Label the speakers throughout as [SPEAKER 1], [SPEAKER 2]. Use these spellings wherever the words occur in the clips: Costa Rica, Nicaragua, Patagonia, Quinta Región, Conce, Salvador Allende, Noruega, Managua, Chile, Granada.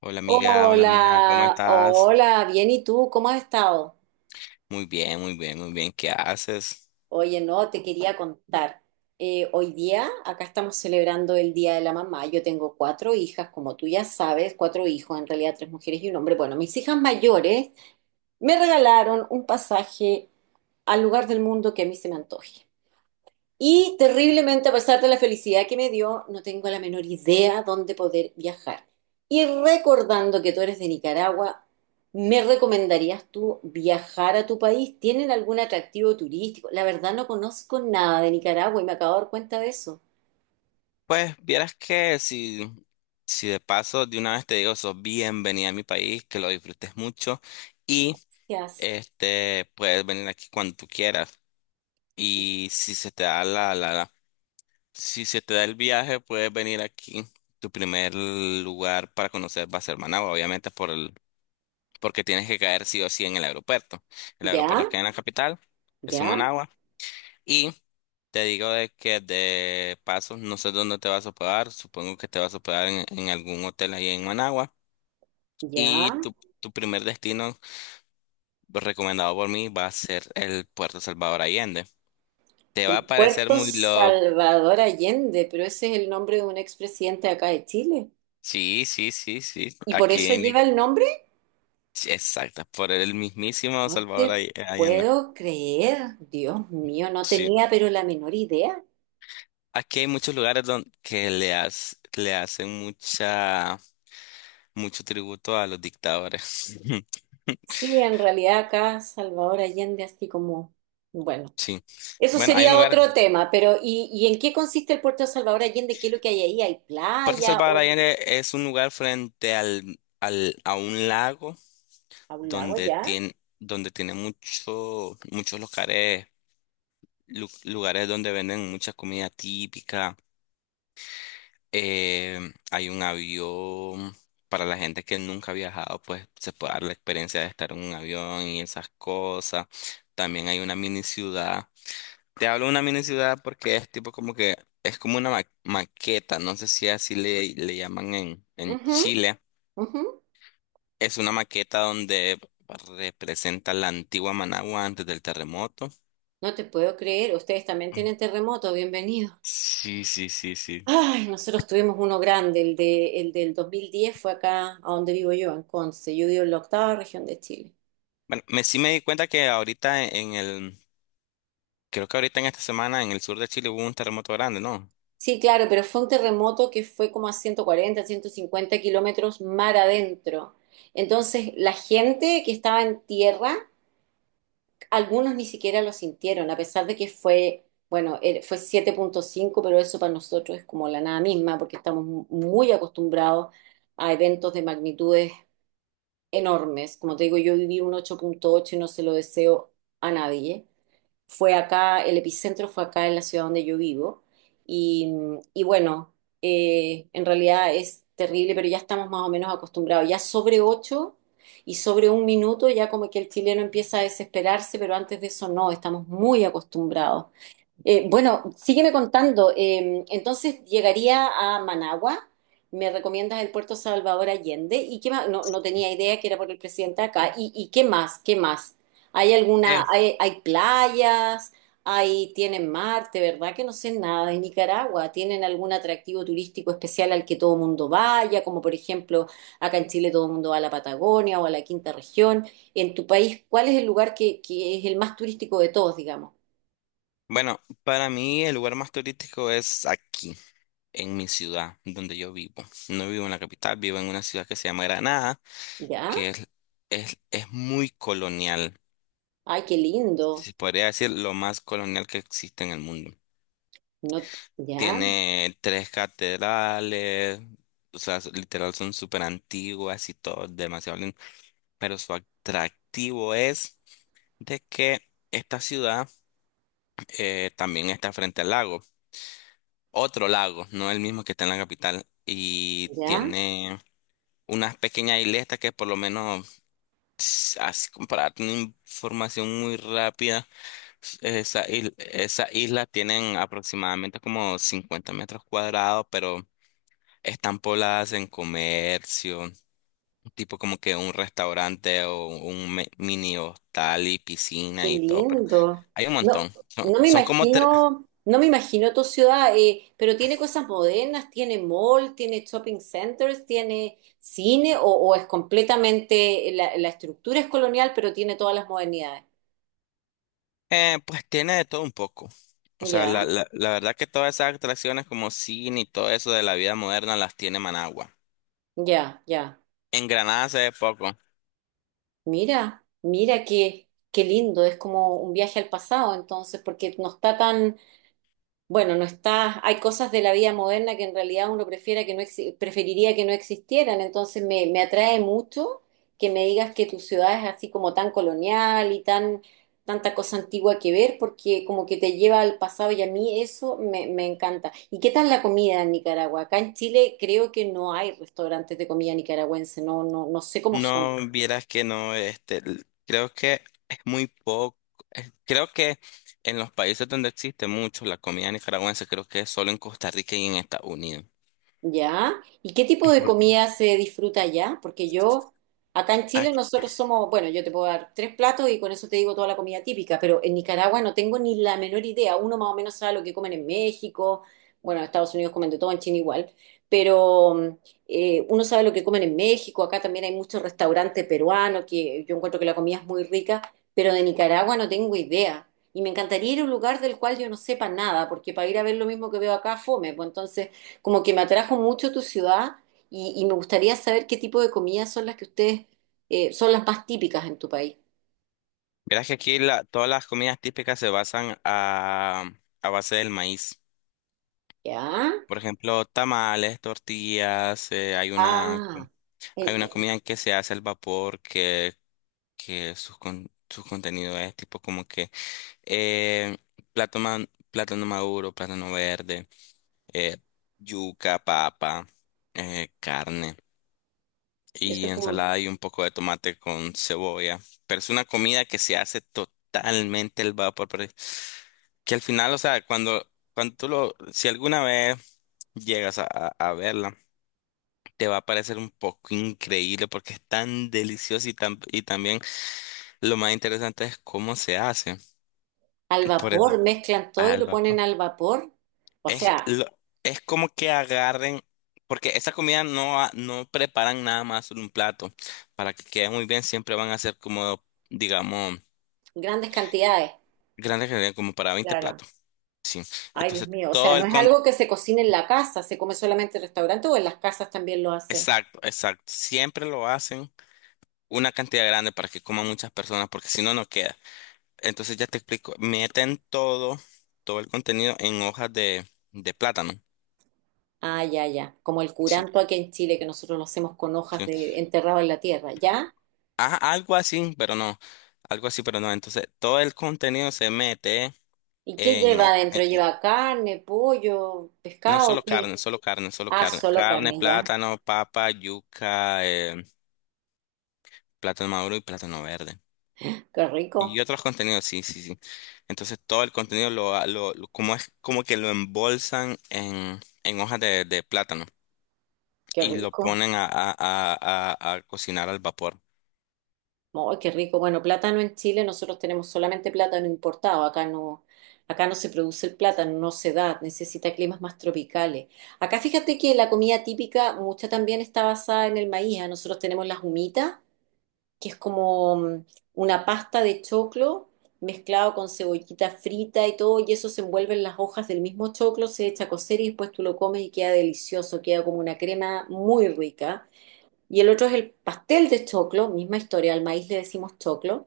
[SPEAKER 1] Hola amiga, ¿cómo
[SPEAKER 2] Hola,
[SPEAKER 1] estás?
[SPEAKER 2] hola, bien, ¿y tú? ¿Cómo has estado?
[SPEAKER 1] Muy bien, muy bien, muy bien, ¿qué haces?
[SPEAKER 2] Oye, no, te quería contar. Hoy día acá estamos celebrando el Día de la Mamá. Yo tengo cuatro hijas, como tú ya sabes, cuatro hijos, en realidad tres mujeres y un hombre. Bueno, mis hijas mayores me regalaron un pasaje al lugar del mundo que a mí se me antoje. Y terriblemente, a pesar de la felicidad que me dio, no tengo la menor idea dónde poder viajar. Y recordando que tú eres de Nicaragua, ¿me recomendarías tú viajar a tu país? ¿Tienen algún atractivo turístico? La verdad no conozco nada de Nicaragua y me acabo de dar cuenta de eso.
[SPEAKER 1] Pues vieras que si, si de paso de una vez te digo, sos bienvenida a mi país, que lo disfrutes mucho y
[SPEAKER 2] ¿Qué haces?
[SPEAKER 1] puedes venir aquí cuando tú quieras. Y si se te da si se te da el viaje, puedes venir aquí. Tu primer lugar para conocer va a ser Managua, obviamente porque tienes que caer sí o sí en el aeropuerto. El aeropuerto
[SPEAKER 2] Ya,
[SPEAKER 1] que hay en la capital es en
[SPEAKER 2] ya,
[SPEAKER 1] Managua. Te digo de que de pasos no sé dónde te vas a hospedar, supongo que te vas a hospedar en algún hotel ahí en Managua.
[SPEAKER 2] ya.
[SPEAKER 1] Y tu primer destino, recomendado por mí, va a ser el Puerto Salvador Allende. Te va
[SPEAKER 2] El
[SPEAKER 1] a parecer
[SPEAKER 2] Puerto
[SPEAKER 1] muy loco.
[SPEAKER 2] Salvador Allende, pero ese es el nombre de un expresidente acá de Chile.
[SPEAKER 1] Sí, sí, sí, sí.
[SPEAKER 2] ¿Y por
[SPEAKER 1] Aquí
[SPEAKER 2] eso
[SPEAKER 1] en...
[SPEAKER 2] lleva el nombre?
[SPEAKER 1] Sí, exacto, por el mismísimo
[SPEAKER 2] No
[SPEAKER 1] Salvador
[SPEAKER 2] te
[SPEAKER 1] Ay- Allende.
[SPEAKER 2] puedo creer, Dios mío, no
[SPEAKER 1] Sí.
[SPEAKER 2] tenía pero la menor idea.
[SPEAKER 1] Aquí hay muchos lugares donde que le hacen mucha, mucho tributo a los dictadores.
[SPEAKER 2] Sí, en realidad acá Salvador Allende, así como, bueno,
[SPEAKER 1] Sí.
[SPEAKER 2] eso
[SPEAKER 1] Bueno, hay un
[SPEAKER 2] sería
[SPEAKER 1] lugar.
[SPEAKER 2] otro tema, pero ¿y en qué consiste el puerto de Salvador Allende? ¿Qué es lo que hay ahí? ¿Hay
[SPEAKER 1] Puerto
[SPEAKER 2] playa
[SPEAKER 1] Salvador
[SPEAKER 2] o es un,
[SPEAKER 1] Allende es un lugar frente a un lago
[SPEAKER 2] a un lago ya?
[SPEAKER 1] donde tiene muchos lugares, lugares donde venden mucha comida típica. Hay un avión para la gente que nunca ha viajado, pues se puede dar la experiencia de estar en un avión y esas cosas. También hay una mini ciudad. Te hablo de una mini ciudad porque es como una maqueta, no sé si así le llaman en
[SPEAKER 2] Ujú,
[SPEAKER 1] Chile.
[SPEAKER 2] ujú.
[SPEAKER 1] Es una maqueta donde representa la antigua Managua antes del terremoto.
[SPEAKER 2] No te puedo creer, ustedes también tienen terremoto, bienvenido.
[SPEAKER 1] Sí, sí, sí, sí.
[SPEAKER 2] Ay, nosotros tuvimos uno grande, el del 2010 fue acá, a donde vivo yo, en Conce. Yo vivo en la Octava Región de Chile.
[SPEAKER 1] Bueno, sí me di cuenta que ahorita creo que ahorita en esta semana en el sur de Chile hubo un terremoto grande, ¿no?
[SPEAKER 2] Sí, claro, pero fue un terremoto que fue como a 140, 150 kilómetros mar adentro. Entonces, la gente que estaba en tierra, algunos ni siquiera lo sintieron, a pesar de que fue, bueno, fue 7.5, pero eso para nosotros es como la nada misma, porque estamos muy acostumbrados a eventos de magnitudes enormes. Como te digo, yo viví un 8.8 y no se lo deseo a nadie. Fue acá, el epicentro fue acá en la ciudad donde yo vivo. Y, y bueno, en realidad es terrible, pero ya estamos más o menos acostumbrados. Ya sobre ocho y sobre un minuto ya como que el chileno empieza a desesperarse, pero antes de eso no, estamos muy acostumbrados. Bueno, sígueme contando. Entonces llegaría a Managua. Me recomiendas el puerto Salvador Allende. ¿Y qué más? No, no tenía idea que era por el presidente acá. ¿Y qué más? ¿Qué más? ¿Hay
[SPEAKER 1] Eh,
[SPEAKER 2] alguna, hay playas? Tienen mar? De verdad que no sé nada de Nicaragua. ¿Tienen algún atractivo turístico especial al que todo el mundo vaya? Como por ejemplo, acá en Chile todo el mundo va a la Patagonia o a la Quinta Región. En tu país, ¿cuál es el lugar que es el más turístico de todos, digamos?
[SPEAKER 1] Bueno, para mí el lugar más turístico es aquí, en mi ciudad, donde yo vivo. No vivo en la capital, vivo en una ciudad que se llama Granada,
[SPEAKER 2] ¿Ya?
[SPEAKER 1] que es muy colonial.
[SPEAKER 2] Ay, qué lindo.
[SPEAKER 1] Se podría decir lo más colonial que existe en el mundo.
[SPEAKER 2] No, ya,
[SPEAKER 1] Tiene 3 catedrales, o sea, literal son súper antiguas y todo, demasiado lindo. Pero su atractivo es de que esta ciudad también está frente al lago, otro lago, no el mismo que está en la capital, y
[SPEAKER 2] ya,
[SPEAKER 1] tiene unas pequeñas isletas que por lo menos, así como para tener información muy rápida, esas islas tienen aproximadamente como 50 metros cuadrados, pero están pobladas en comercio, tipo como que un restaurante o un mini hostal y
[SPEAKER 2] qué
[SPEAKER 1] piscina y todo, pero
[SPEAKER 2] lindo.
[SPEAKER 1] hay un
[SPEAKER 2] No,
[SPEAKER 1] montón.
[SPEAKER 2] no me
[SPEAKER 1] Son como 3.
[SPEAKER 2] imagino, no me imagino tu ciudad, pero tiene cosas modernas, tiene mall, tiene shopping centers, tiene cine, o es completamente, la estructura es colonial, pero tiene todas las modernidades.
[SPEAKER 1] Pues tiene de todo un poco. O sea,
[SPEAKER 2] Ya,
[SPEAKER 1] la verdad que todas esas atracciones como cine y todo eso de la vida moderna las tiene Managua.
[SPEAKER 2] ya, ya.
[SPEAKER 1] En Granada se ve poco.
[SPEAKER 2] Mira, mira qué lindo. Es como un viaje al pasado, entonces, porque no está tan. Bueno, no está, hay cosas de la vida moderna que en realidad uno prefiera que no preferiría que no existieran, entonces me atrae mucho que me digas que tu ciudad es así como tan colonial y tanta cosa antigua que ver, porque como que te lleva al pasado y a mí eso me encanta. ¿Y qué tal la comida en Nicaragua? Acá en Chile creo que no hay restaurantes de comida nicaragüense, no, no, no sé cómo son.
[SPEAKER 1] No, vieras que no, creo que es muy poco, creo que en los países donde existe mucho la comida nicaragüense, creo que es solo en Costa Rica y en Estados Unidos.
[SPEAKER 2] ¿Ya? ¿Y qué tipo de
[SPEAKER 1] Por-
[SPEAKER 2] comida se disfruta allá? Porque yo, acá en Chile
[SPEAKER 1] aquí-
[SPEAKER 2] nosotros somos, bueno, yo te puedo dar tres platos y con eso te digo toda la comida típica, pero en Nicaragua no tengo ni la menor idea. Uno más o menos sabe lo que comen en México, bueno, en Estados Unidos comen de todo, en China igual, pero uno sabe lo que comen en México, acá también hay muchos restaurantes peruanos que yo encuentro que la comida es muy rica, pero de Nicaragua no tengo idea. Y me encantaría ir a un lugar del cual yo no sepa nada, porque para ir a ver lo mismo que veo acá, fome, pues entonces... Como que me atrajo mucho tu ciudad y me gustaría saber qué tipo de comidas son las que ustedes, son las más típicas en tu país.
[SPEAKER 1] Vieras que aquí todas las comidas típicas se basan a base del maíz.
[SPEAKER 2] ¿Ya?
[SPEAKER 1] Por ejemplo, tamales, tortillas,
[SPEAKER 2] Ah,
[SPEAKER 1] hay
[SPEAKER 2] el-
[SPEAKER 1] una comida que se hace al vapor que su contenido es tipo como que eh, plátano, plátano maduro, plátano verde, eh, yuca, papa, carne
[SPEAKER 2] esto
[SPEAKER 1] y
[SPEAKER 2] es como
[SPEAKER 1] ensalada y un poco de tomate con cebolla. Pero es una comida que se hace totalmente al vapor, pero que al final, o sea, cuando si alguna vez llegas a verla, te va a parecer un poco increíble porque es tan delicioso y, tan, y también lo más interesante es cómo se hace.
[SPEAKER 2] al
[SPEAKER 1] Por eso,
[SPEAKER 2] vapor, mezclan todo y
[SPEAKER 1] al
[SPEAKER 2] lo ponen
[SPEAKER 1] vapor.
[SPEAKER 2] al vapor. O
[SPEAKER 1] Es,
[SPEAKER 2] sea,
[SPEAKER 1] lo- es como que agarren, porque esa comida no preparan nada más en un plato. Para que quede muy bien, siempre van a ser como, digamos,
[SPEAKER 2] grandes cantidades.
[SPEAKER 1] grandes cantidades, como para 20
[SPEAKER 2] Claro.
[SPEAKER 1] platos. Sí.
[SPEAKER 2] Ay, Dios
[SPEAKER 1] Entonces,
[SPEAKER 2] mío. O sea,
[SPEAKER 1] todo
[SPEAKER 2] no
[SPEAKER 1] el
[SPEAKER 2] es
[SPEAKER 1] con...
[SPEAKER 2] algo que se cocine en la casa, se come solamente en restaurante o en las casas también lo hacen.
[SPEAKER 1] Exacto, exacto. Siempre lo hacen una cantidad grande para que coman muchas personas, porque si no, no queda. Entonces, ya te explico. Meten todo, todo el contenido en hojas de plátano.
[SPEAKER 2] Ah, ya, ya. Como el
[SPEAKER 1] Sí,
[SPEAKER 2] curanto aquí en Chile que nosotros lo hacemos con hojas
[SPEAKER 1] sí.
[SPEAKER 2] de enterrado en la tierra, ¿ya?
[SPEAKER 1] Ah, algo así, pero no. Algo así, pero no. Entonces, todo el contenido se mete
[SPEAKER 2] ¿Y qué
[SPEAKER 1] en,
[SPEAKER 2] lleva
[SPEAKER 1] o-
[SPEAKER 2] adentro?
[SPEAKER 1] en- en-
[SPEAKER 2] ¿Lleva carne, pollo,
[SPEAKER 1] no
[SPEAKER 2] pescado?
[SPEAKER 1] solo
[SPEAKER 2] ¿Qué?
[SPEAKER 1] carne, solo carne, solo
[SPEAKER 2] Ah,
[SPEAKER 1] carne.
[SPEAKER 2] solo
[SPEAKER 1] Carne,
[SPEAKER 2] carne ya.
[SPEAKER 1] plátano, papa, yuca, plátano maduro y plátano verde.
[SPEAKER 2] Qué rico,
[SPEAKER 1] Y otros contenidos, sí, sí, sí. Entonces, todo el contenido lo, ha- lo- como es como que lo embolsan en hojas de plátano
[SPEAKER 2] qué
[SPEAKER 1] y lo ponen
[SPEAKER 2] rico.
[SPEAKER 1] a cocinar al vapor.
[SPEAKER 2] Oh, qué rico. Bueno, plátano en Chile, nosotros tenemos solamente plátano importado. Acá no se produce el plátano, no se da, necesita climas más tropicales. Acá fíjate que la comida típica, mucha también está basada en el maíz. Ah, nosotros tenemos las humitas, que es como una pasta de choclo mezclado con cebollita frita y todo, y eso se envuelve en las hojas del mismo choclo, se echa a cocer y después tú lo comes y queda delicioso, queda como una crema muy rica. Y el otro es el pastel de choclo, misma historia, al maíz le decimos choclo,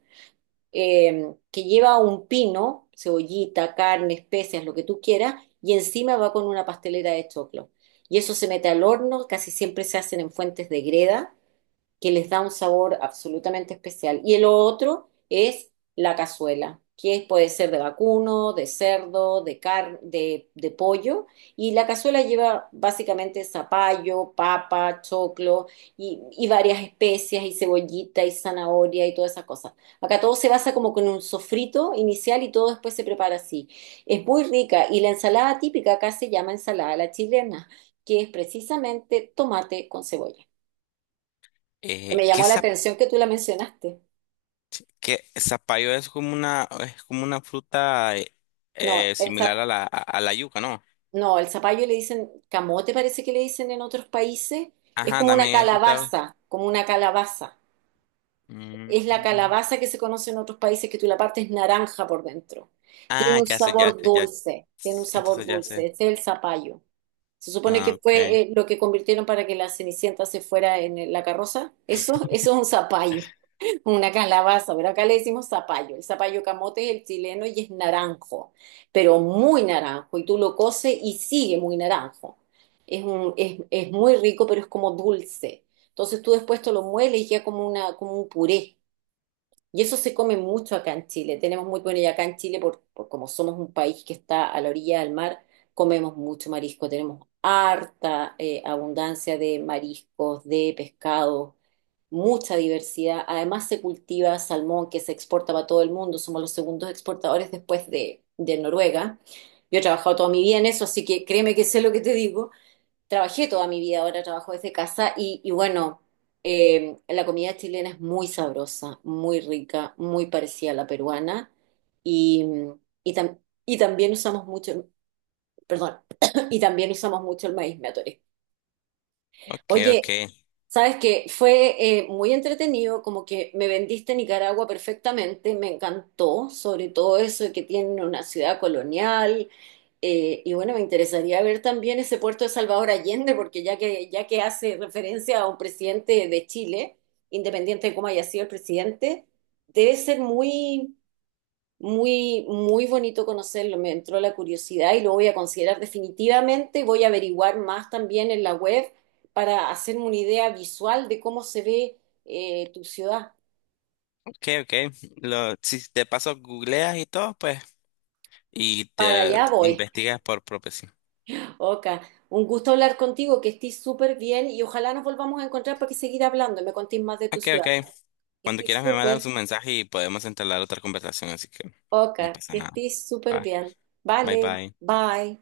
[SPEAKER 2] que lleva un pino, cebollita, carne, especias, lo que tú quieras, y encima va con una pastelera de choclo. Y eso se mete al horno, casi siempre se hacen en fuentes de greda que les da un sabor absolutamente especial. Y el otro es la cazuela, que puede ser de vacuno, de cerdo, de pollo. Y la cazuela lleva básicamente zapallo, papa, choclo y varias especias y cebollita y zanahoria y todas esas cosas. Acá todo se basa como con un sofrito inicial y todo después se prepara así. Es muy rica y la ensalada típica acá se llama ensalada a la chilena, que es precisamente tomate con cebolla. Me
[SPEAKER 1] ¿Qué,
[SPEAKER 2] llamó la atención que tú la mencionaste.
[SPEAKER 1] que zapallo es como una fruta
[SPEAKER 2] No,
[SPEAKER 1] similar a la yuca, ¿no?
[SPEAKER 2] no, el zapallo le dicen camote, parece que le dicen en otros países. Es
[SPEAKER 1] Ajá,
[SPEAKER 2] como una
[SPEAKER 1] también he escuchado.
[SPEAKER 2] calabaza, como una calabaza. Es la
[SPEAKER 1] Mm.
[SPEAKER 2] calabaza que se conoce en otros países, que tú la partes naranja por dentro. Tiene
[SPEAKER 1] Ah,
[SPEAKER 2] un
[SPEAKER 1] ya sé, ya
[SPEAKER 2] sabor
[SPEAKER 1] sé, ya.
[SPEAKER 2] dulce, tiene un sabor
[SPEAKER 1] Entonces ya
[SPEAKER 2] dulce.
[SPEAKER 1] sé.
[SPEAKER 2] Este es el zapallo. Se supone
[SPEAKER 1] Ah,
[SPEAKER 2] que
[SPEAKER 1] ok.
[SPEAKER 2] fue lo que convirtieron para que la Cenicienta se fuera en la carroza. Eso es un zapallo. Una calabaza, pero acá le decimos zapallo. El zapallo camote es el chileno y es naranjo, pero muy naranjo. Y tú lo coces y sigue muy naranjo. Es muy rico, pero es como dulce. Entonces tú después te lo mueles y ya como un puré. Y eso se come mucho acá en Chile. Tenemos muy, bueno, y acá en Chile, por como somos un país que está a la orilla del mar, comemos mucho marisco. Tenemos harta abundancia de mariscos, de pescado, mucha diversidad. Además, se cultiva salmón que se exporta para todo el mundo. Somos los segundos exportadores después de Noruega. Yo he trabajado toda mi vida en eso, así que créeme que sé lo que te digo. Trabajé toda mi vida, ahora trabajo desde casa y, bueno, la comida chilena es muy sabrosa, muy rica, muy parecida a la peruana y, y, tam- y también usamos mucho, perdón, y también usamos mucho el maíz, me atoré.
[SPEAKER 1] Ok, ok.
[SPEAKER 2] Oye, sabes que fue muy entretenido, como que me vendiste Nicaragua perfectamente, me encantó, sobre todo eso de que tiene una ciudad colonial. Y bueno, me interesaría ver también ese puerto de Salvador Allende, porque ya que hace referencia a un presidente de Chile, independiente de cómo haya sido el presidente, debe ser muy, muy, muy bonito conocerlo, me entró la curiosidad y lo voy a considerar definitivamente. Voy a averiguar más también en la web para hacerme una idea visual de cómo se ve tu ciudad.
[SPEAKER 1] Ok, ok. Si te paso googleas y todo, pues, y
[SPEAKER 2] Para
[SPEAKER 1] te
[SPEAKER 2] allá voy.
[SPEAKER 1] investigas por propio sí.
[SPEAKER 2] Oka, un gusto hablar contigo, que estés súper bien y ojalá nos volvamos a encontrar para que seguir hablando y me contéis más de tu
[SPEAKER 1] Ok,
[SPEAKER 2] ciudad.
[SPEAKER 1] ok.
[SPEAKER 2] Que
[SPEAKER 1] Cuando
[SPEAKER 2] estés
[SPEAKER 1] quieras me mandas un
[SPEAKER 2] súper.
[SPEAKER 1] mensaje y podemos entablar otra conversación, así que no
[SPEAKER 2] Oka,
[SPEAKER 1] pasa
[SPEAKER 2] que
[SPEAKER 1] nada.
[SPEAKER 2] estés súper
[SPEAKER 1] Va.
[SPEAKER 2] bien.
[SPEAKER 1] Bye,
[SPEAKER 2] Vale,
[SPEAKER 1] bye.
[SPEAKER 2] bye.